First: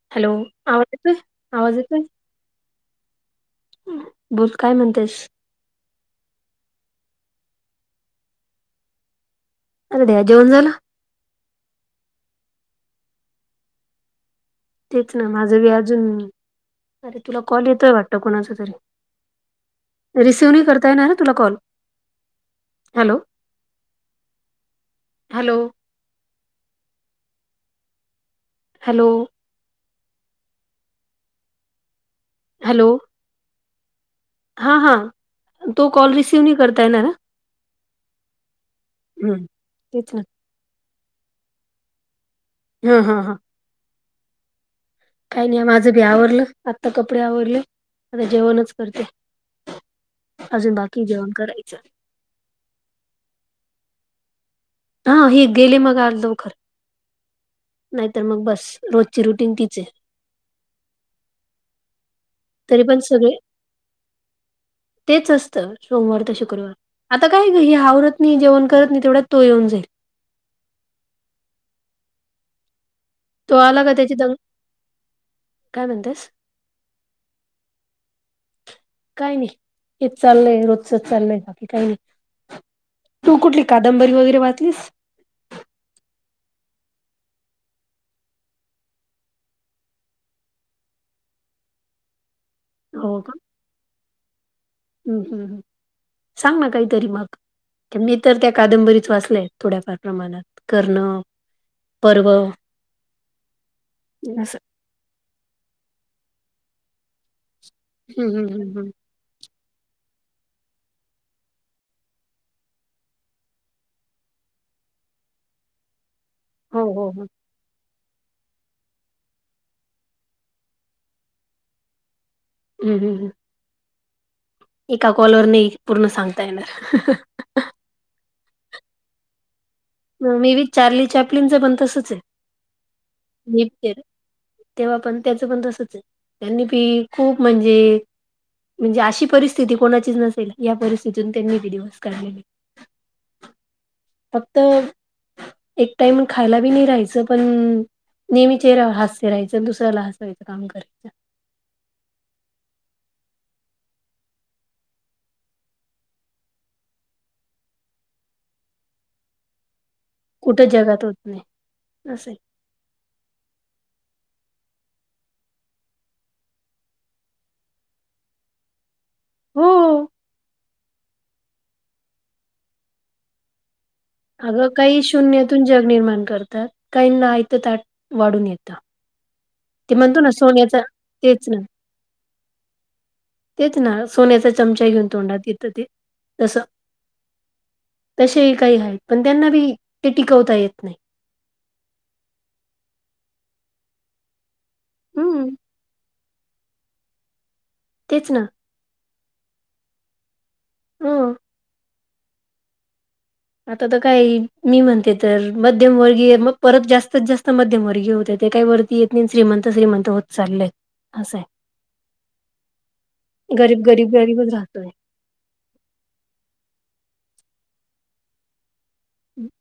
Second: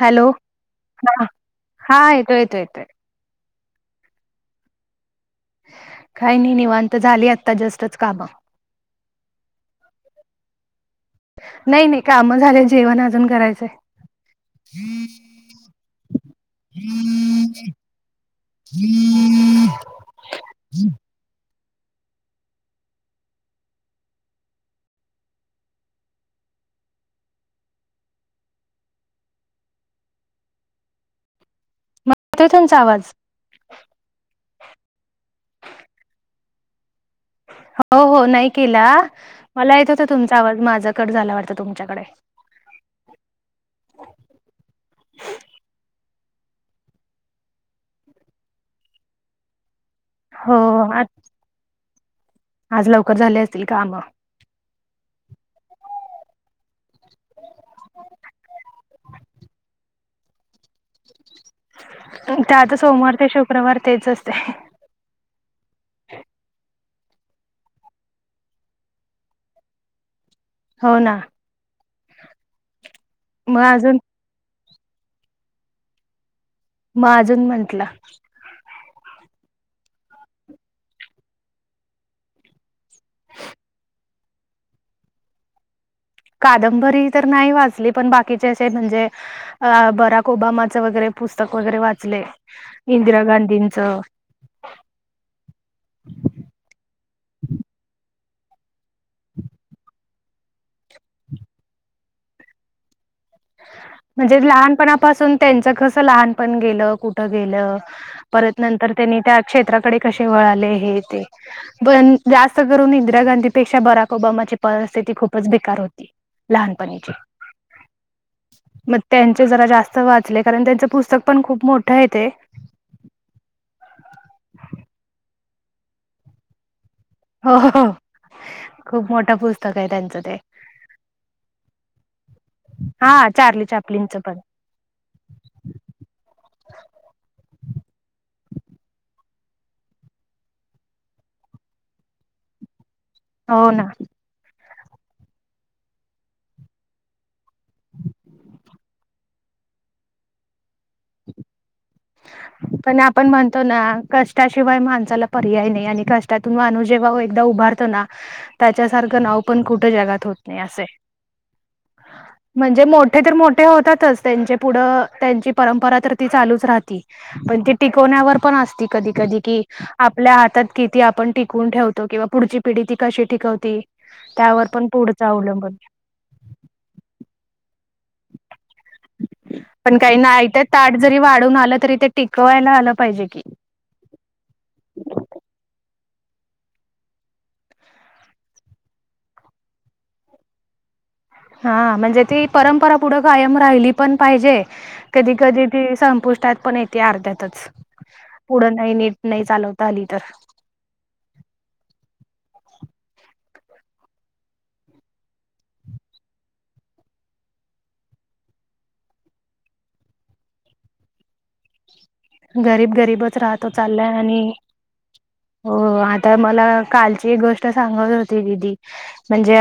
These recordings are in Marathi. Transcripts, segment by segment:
हॅलो आवाज येतोय आवाज हा येतोय येतोय बोल काय म्हणतेस? काही नाही निवांत झाली आत्ता जस्टच कामं अरे [unintelligible] द्या जेवण झालं नाही नाही काम झाल्या जेवण अजून करायचंय तेच ना माझं बी अजून अरे तुला कॉल येतोय वाटतं कोणाच तरी? रिसीव्ह नाही करता येणार तुला कॉल हॅलो हॅलो हॅलो ते तुमचा आवाज हा हा तो कॉल रिसीव्ह नाही करता येणार अ हो हो नाही केला हम्म, मला येत होता तेच ना तुमचा आवाज माझा कड झाला वाटता तुमच्याकडे हा हा हा काही नाही माझं बी आवरलं आत्ता कपडे आवरले आता जेवणच करते हो अजून बाकी आ आहे जेवण करायचं आज लवकर झाले असतील काम हा हे गेले मग आज लव खर नाहीतर मग बस रोजची रुटीन तीच आहे ते आता तरी पण सोमवार ते सगळे शुक्रवार तेच असते तेच असतं सोमवार ते शुक्रवार आता काय ग ही आवरत नाही जेवण करत नाही तेवढ्यात तो येऊन जाईल हो ना तो मग आला का अजून त्याची दंग काय म्हणतेस म अजून म्हटलं काय नाही हे चाललंय रोजच चाललय बाकी काही नाही. तू कुठली कादंबरी वगैरे वाचलीस कादंबरी तर नाही वाजली पण बाकीचे असे म्हणजे अ बराक ओबामाचं वगैरे पुस्तक वगैरे वाचले इंदिरा गांधींचं हम् हम् सांग ना काहीतरी मग मी तर त्या कादंबरीच वाचलेय थोड्याफार प्रमाणात करणं पर्व म्हणजे असं. लहानपणापासून त्यांच कस लहानपण गेलं कुठं गेलं हं हं परत हं हं. नंतर त्यांनी त्या क्षेत्राकडे कसे वळाले हे ते पण जास्त करून इंदिरा गांधीपेक्षा बराक ओबामाची परिस्थिती खूपच बेकार होती. हो हो लहानपणीचे हो. मग त्यांचे जरा जास्त वाचले कारण त्यांचं पुस्तक पण खूप मोठं य ते हम हम हम एका कॉलवर नाही पूर्ण सांगता येणार हो खूप मोठा पुस्तक का त्यां मी बीच चार्ली चॅपलिनच बन तसच आहे हा चारली मी ते चापलींचं पण तेव्हा पण त्याचं पण तसच त्यांनी पी खूप म्हणजे म्हणजे अशी परिस्थिती कोणाचीच नसेल या परिस्थितीतून त्यांनी बिडिवस काढलेली हो ना तर एक टाइम खायला बी नाही राहायचं पण नेहमी चेहऱ्यावर हास्य राहायचं दुसऱ्याला हसायचं काम करतेय. ह.... पण आपण म्हणतो ना कष्टाशिवाय माणसाला पर्याय नाही आणि कष्टातून माणूस जेव्हा एकदा उभार.... उभारतो त्याच्यासारखं नाव पण कुठ जगात होत नाही कुठं अस आहे..... जगात होत नाही असंय म्हणजे मोठे तर मोठे होतातच त्यांचे पुढं त्यांची परंपरा तर ती चालूच राहते. ती पण ती टिकवण्यावर पण असती कधी कधी कि हो. आपल्या हातात किती आपण टिकून ठेवतो किंवा पुढची पिढी ती कशी टिकवते. अगं काही शून्यातून जग निर्माण करतात काहीना आयत ताट वाढून येतं. ते पण म्हणतो काहीना ना आयत सोन्याचा ताट जरी तेच वाढून ना आलं तरी ते टिकवायला आलं पाहिजे की तेच ना सोन्याचा चमचा घेऊन तोंडात येत तसं तसेही काही आहेत पण त्यांना बी ते टिकवता येत नाही. हा म्हणजे ती परंपरा पुढं कायम राहिली पण पाहिजे. कधी हम्म, कधी ती संपुष्टात पण येते अर्ध्यातच तेच ना. पुढं नाही नेत. नाही चालवता आली तर उंम आता तर काय मी म्हणते तर मध्यमवर्गीय मग परत जास्तीत जास्त मध्यमवर्गीय होते ते काय वर ती पिन श्रीमंत श्रीमंत होत चाललेय असं आहे. गरीब गरीबच राहतो गरीब गरीब चाललाय गरीबच आणि राहतोय. हो आता मला कालची एक गोष्ट सांगत होती दिदी म्हणजे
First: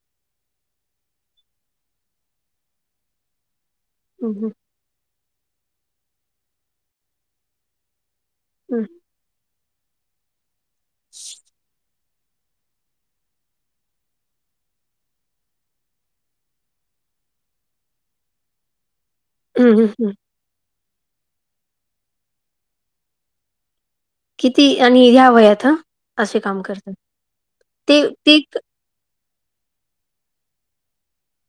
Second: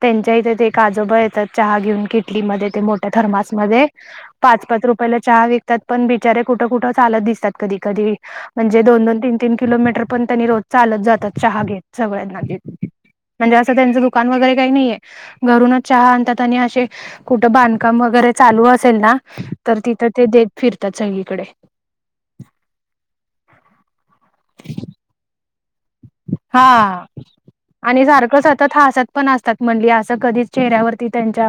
त्यांच्या इथे ते एक आजोबा येतात चहा घेऊन किटलीमध्ये ते मोठ्या थर्मासमध्ये हं, हं, पाच पाच रुपये पहिले चहा विकतात पण बिचारे कुठं कुठं चालत दिसतात कधी कधी म्हणजे हं. दोन दोन तीन तीन किलोमीटर पण त्यांनी रोज चालत जातात चहा घेत सगळ्यांना म्हणजे असं त्यांचं दुकान वगैरे काही नाहीे आहे घरूनच चहा आणतात आणि असे कुठं बांधकाम वगैरे चालू असेल ना. हं, तर हं, तिथं हं. ते देत फिरतात सगळीकडे किती आणि ह्या वयात ह हा ते आणि ते सारखं सतत ह असत. पण असतात म्हण असं कधीच चेहऱ्यावरती त्यांच्या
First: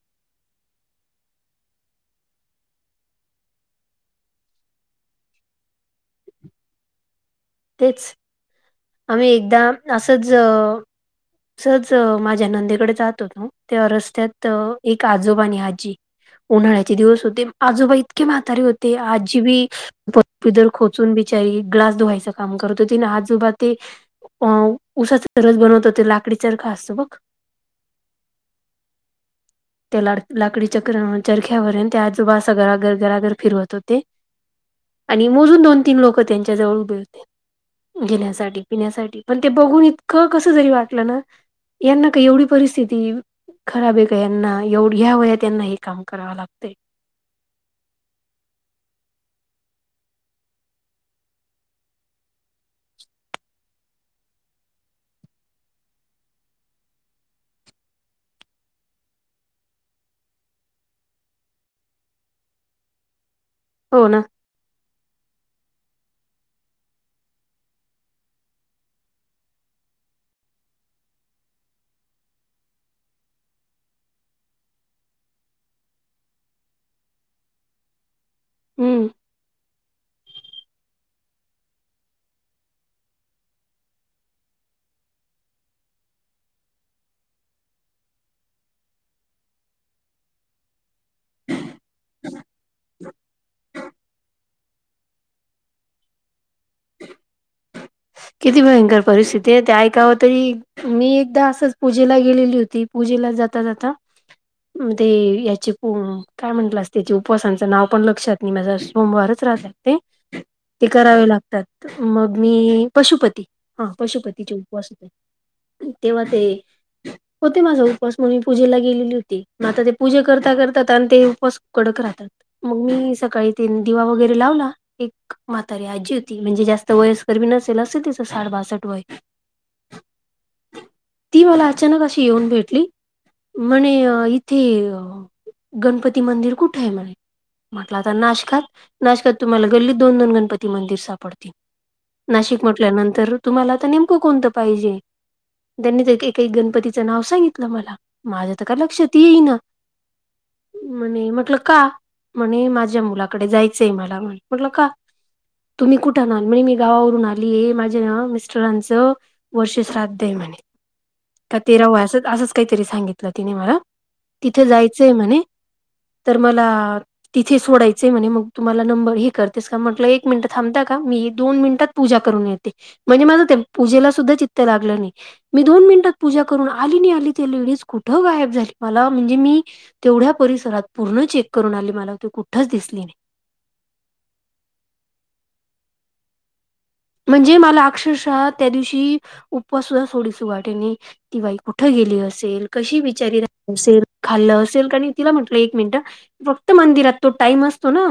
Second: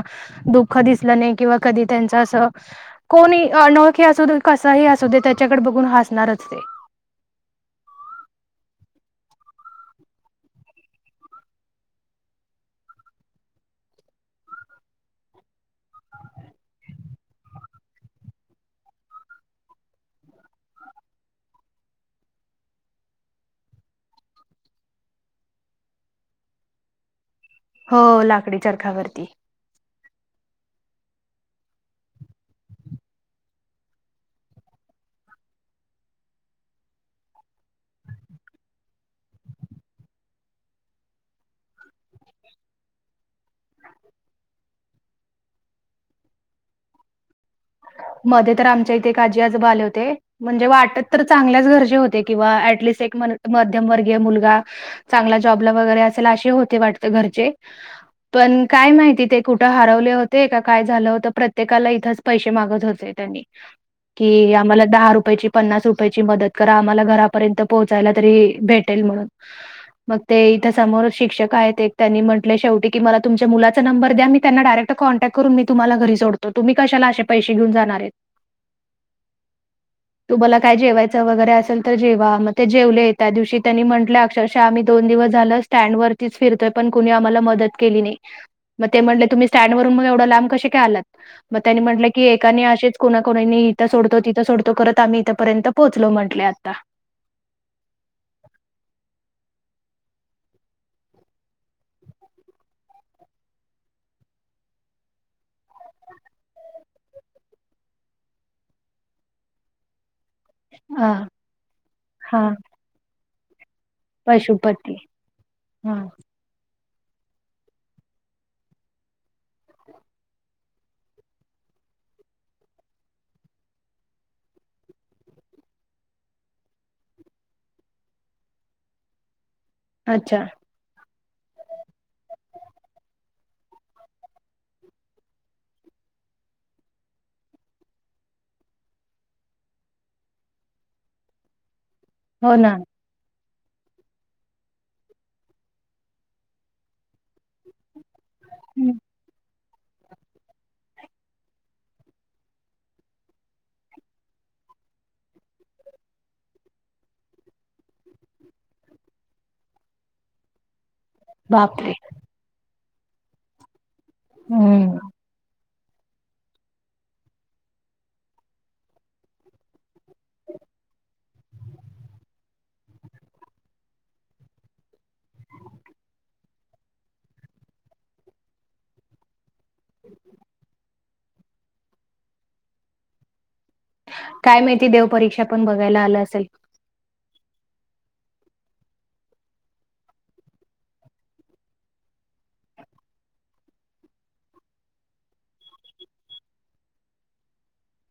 दुःख दिसलं नाही किंवा कधी त्यांच असं. कोणी अनोळखी असुदे कसाही असुदे त्याच्याकडे बघून हसणारच ते तेच आम्ही एकदा असंच ह असच माझ्या नंदेकडे जात होत तेव्हा रस्त्यात एक आजोबा आणि आजी उन्हाळ्याचे दिवस होते आजोबा इतके म्हातारीे होते आजीबी पर पदर खोचून बिचारी ग्लास धुवायचं काम करतो अन आजोबा ते अ उसाच रस बनवत होते लाकडी चरखा असतो बघ हो लाकडी चरखावरती ते ला लाकडी चक्र चरख्यावर आणि ते आजोबा असं घराघर घराघर फिरवत होते. आणि मोजून दोन तीन लोक त्यांच्या जवळ उभे होते घेण्यासाठी ते पिण्यासाठी पण ते बघून इतकं कस जरी वाटलं ना यांना का एवढी परिस्थिती आहे होय खराब आहे का ह्यांना एवढ ह्या वयात यांना हे काम करावं लागतं. मध्ये तर आमच्या इथे एक आजी आजोबा आले होते. म्हणजे वाटत तर चांगल्याच घरचे होते किंवा ऍटलिस्ट एक मध्यमवर्गीय मुलगा चांगला जॉबला वगैरे असेल असे होते वाटत घरचे पण काय माहिती ते कुठं हरवले होते का काय झालं होतं प्रत्येकाला इथंच पैसे मागत होते त्यांनी हो ना कि आम्हाला दहा रुपयाची मदत पन्नास रुपयाची मदत करा आम्हाला घरापर्यंत पोहोचायला तरी भेटेल म्हणून मग ते इथं समोर शिक्षक आहेत एक त्यांनी म्हटले शेवटी की मला तुमच्या मुलाचा नंबर द्या मी त्यांना डायरेक्ट कॉल करतो कॉन्टॅक् करून मी तुम्हाला घरी सोडतो तुम्ही कशाला पैसे घेऊन जाणारे हम्म तुम्हाला काय जेवायचं वगैरे असेल तर जेवा मग ते जेवले त्या दिवशी त्यांनी म्हंटलं अक्षरशः आम्ही दोन दिवस झाल स्टँड वरतीच फिरतोय पण कुणी आम्हाला मदत केली नाही मग ते म्हटले तुम्ही स्टँड वरुण मग एवढं लांब कसे काय आलात मग त्यांनी म्हंटलं की एकाने असे कोणाकोणानी इथे सोडतो तिथे सोडतो करत आम्ही इथपर्यंत पोहोचलो म्हंटलं आता किती भयंकर परिस्थिती आहे ते ऐकाव तरी मी एकदा असंच पूजेला गेलेली होती पूजेला जाता जाता म्हण याचे प काय म्हंटलं अस त्याचे उपवासाांचं नाव पण लक्षात नाही माझ सोमवारच राहतात ते ते हा करावे लागतात मग हा मी पशुपती हा पशुपतीचे उपवास पशुपती होते हा तेव्हा ते होते माझा उपवास म्हणून मी पूजेला गेलेली होती मग आता ते पूजे करता करतात आणि ते उपवास कडक राहतात मग मी सकाळी तीन दिवा वगैरे लावला एक म्हातारी आजी होती म्हणजे जास्त वयस कर्मी नसेल असं तिचं साड बासष्ट वय अच्छा ती मला अचानक अशी येऊन भेटली म्हणे इथे गणपती मंदिर कुठे आहे म्हणे म्हटलं आता नाशकात नाशकात तुम्हाला गल्लीत दोन गणपती मंदिर सापडतील हो नाशिक ना म्हटल्यानंतर तुम्हाला आता नेमकं कोणतं पाहिजे त्यांनी एक एक गणपतीचं नाव सांगितलं मला माझ्या तर काय हं. लक्षात येई ना म्हणे म्हटलं का म्हणे माझ्या मुलाकडे जायचंय मला म्हणे म्हटलं का तुम्ही कुठून आला म्हणे मी गावावरून ून आली माझ्या मिस्टरांचं वर्ष श्राद्ध आहे म्हणे का तेरा बापरे वयाच असंच काहीतरी सांगितलं तिने मला तिथे हम्म जायचंय म्हणे तर मला तिथे सोडायचंय म्हणे मग तू मला नंबर हे करतेस का म्हटलं एक मिनट थांबता का मी दोन मिनिटात पूजा करून येते म्हणजे माझं ते पूजेला सुद्धा चित्त लागलं नाही मी दोन मिनिटात पूजा करून आली नाही आली त लेडीज कुठं गायब झाली मला म्हणजे मी तेवढ्या परिसरात पूर्ण चेक करून आली मला ती कुठच दिसली नाही काय माहिती देवपरीक्षा पण बघायला आलं असेल म्हणजे मला अक्षरशः त्या दिवशी उपवास सुद्धा सोडीस वाटेनी तिवाई कुठं गेली असेल कशी विचारी रा असेल खाल्लं असेल आणि तिला म्हटलं एक मिनिट रक्त मंदिरतो टईम असतो ना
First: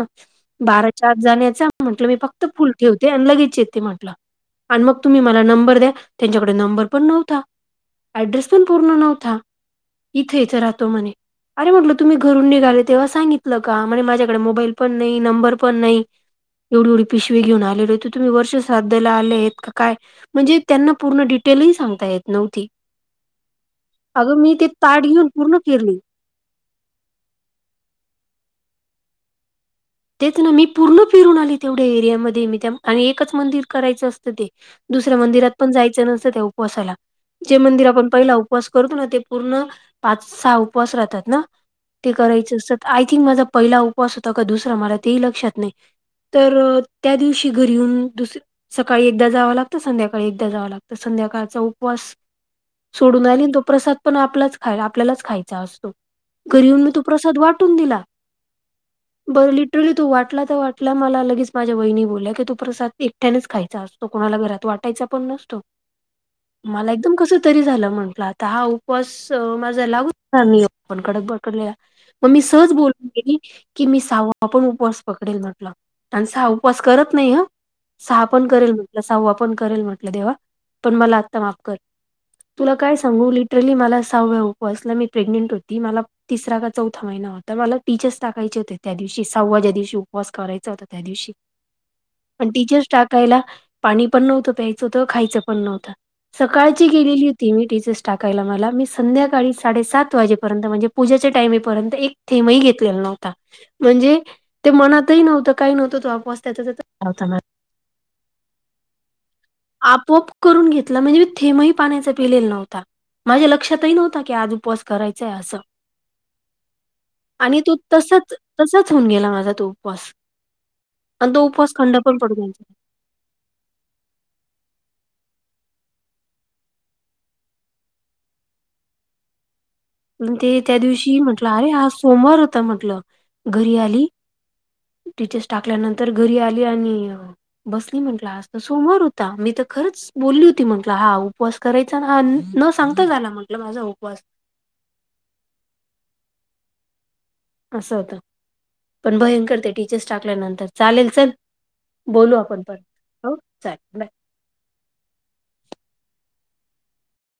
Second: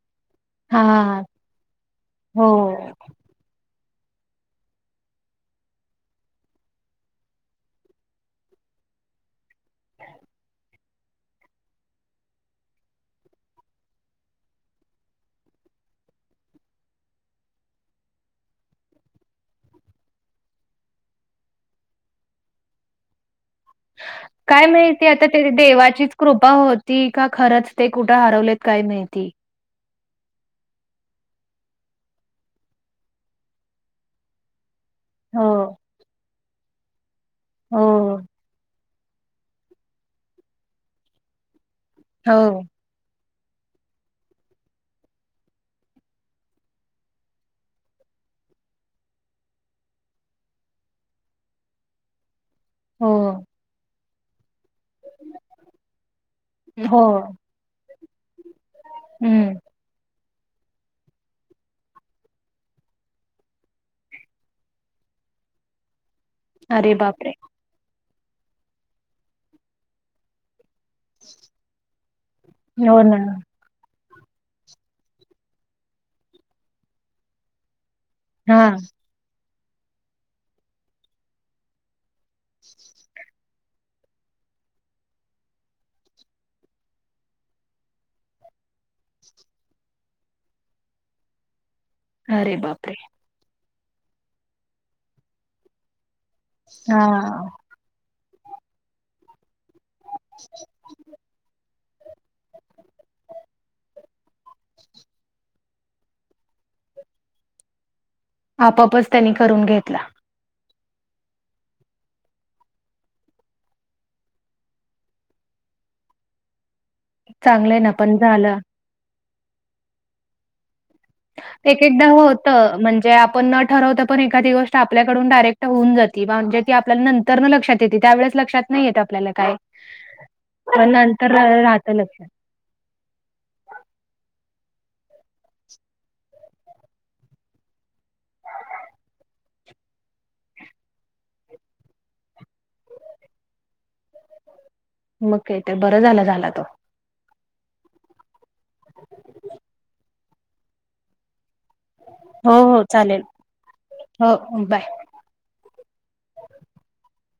हा बाराच्या आत जाण्याचा म्हंटलं मी फक्त हो फुल ठेवते आणि लगेच येते ते म्हटलं आणि मग तुम्ही मला नंबर द्या त्यांच्याकडे नंबर पण नव्हता ऍड्रेस पण पूर्ण नव्हता इथं इथे राहतो म्हणे अरे म्हटलं तुम्ही घरून निघाले तेव्हा सांगितलं का म्हणे माझ्याकडे मोबाईल पण नाही नंबर पण नाही येवढी येवढी पिशवी घेऊन आलेले तर तुम्ही वर्ष श्राद्धला आलेत का काय म्हणजे त्यांना पूर्ण डिटेलही सांगता येत नव्हती अगं मी काय ते माहिती ताट आता घेऊन ते पूर्ण केली देवाचीच कृपा होती का खरंच ते कुठे हरवलेत काय माहिती तेच ना मी पूर्ण फिरून आली तेवढ्या एरियामध्ये मी आणि एकच मंदिर करायचं असतं ते दुसऱ्या मंदिरात हो पण जायचं नसतं त्या उपवासाला जे मंदिर आपण हो पहिला उपवास ू ते पूर्ण पाच सहा उपवास राहतात ना ते हो करायचं अस आय थिंक माझा पहिला उपवास होता का दुसरा मला तेही लक्षात नाही तर त्या दिवशी घरी येऊन दुसर सकाळी एकदा जावं लागतं संध्याकाळी एकदा जावं लागतं संध्याकाळचा उपवास हो सोडून आली तो प्रसाद पण आपलाच खाला आपल्यालाच खायचा असतो गरींनी तो हो. प्रसाद वाटून दिला बरं हम्म लिटरली तो वाटला तर वाटला मला लगेच माझ्या वहिनी बोलल्या की तो प्रसाद एकट्यानेच खायचा असतो तो कोणाला घरात वाटायचा पण नसतो मला अरे एकदम बापरे कस तरी झालं म्हंटलं आता हा उपवास माझा लागू मी आपण कडक पडकडलेला मग मी सहज हो बोलून ना गेली की मी सावा पण उपवास पकडेल म्हटलं आणि स उपवास करत नाही ह सहा पण हा. करेल म्हटलं सहावा पण करेल म्हटलं देव्हा पण मला आत्ता माफ कर तुला काय सांगू लिटरली मला सहाव्याप असला मी प्रेग्नेंट होती मला तिसरा का चौथा महिना होता मला पीचेस टाकायचे हो त्या दिवशी सव्वा ज्या दिवशी उपवास करायचा होता त्या दिवशी पण अरे तिचेच बापरे! टाकायला पाणी पण नव्हतं प्यायचंत खायचं पण नव्हतं सकाळची गेलेली हां. होती मी टीचर्स टाकायला मला मी संध्याकाळी साडेसात वाजेपर्यंत म्हणजे पूजेच्या टाईमपर्यंत एक थेंही घेतलेला नव्हता म्हणजे ते मनातही नव्हतं काही नव्हतं त वापस त्याच हो आपापच त्यांनी करून घेतला आपोआप करून घेतला म्हणजे मी थेमही पाण्याचा पिलेला नव्हता माझ्या लक्षातही नव्हतता की आज उपवास करायचाय असं आणि तो चांगलंय ना, पण तसच झालं. तसाच होऊन गेला माझा तो उपवास आणि तो उपवास एक खंड एकदा पण होत पडून म्हणजे जे आपण न ठरवत पण एखादी गोष्ट आपल्याकड डयेक्ट होऊन जात म्हणजे ती आपल्या नंत तर न लक्षात येते त्या ववेळेस लक्षात नाही येत आपल्याला काय पण ते त्या पण दिवशी नंतर म्हंटलं अरे हा राहतं लक्षात. सोमवार होता म्हंटलं घरी आली टीचर्स टाकल्यानंतर घरी आली आणि बसली म्हटलं असत सोमवर होता मी तर खरंच बोलली होती म्हटलं हा उपवास करायचा ह न सांगता झाला म्हटलं माझा उपवास मग का ते बरं झाला झाला तो असं होतं पण भयंकरते टीचर्स टाकल्यानंतर चालेल चल बोलू हो, आपणय हो. चालेल. हो चालेल बाय हो बाय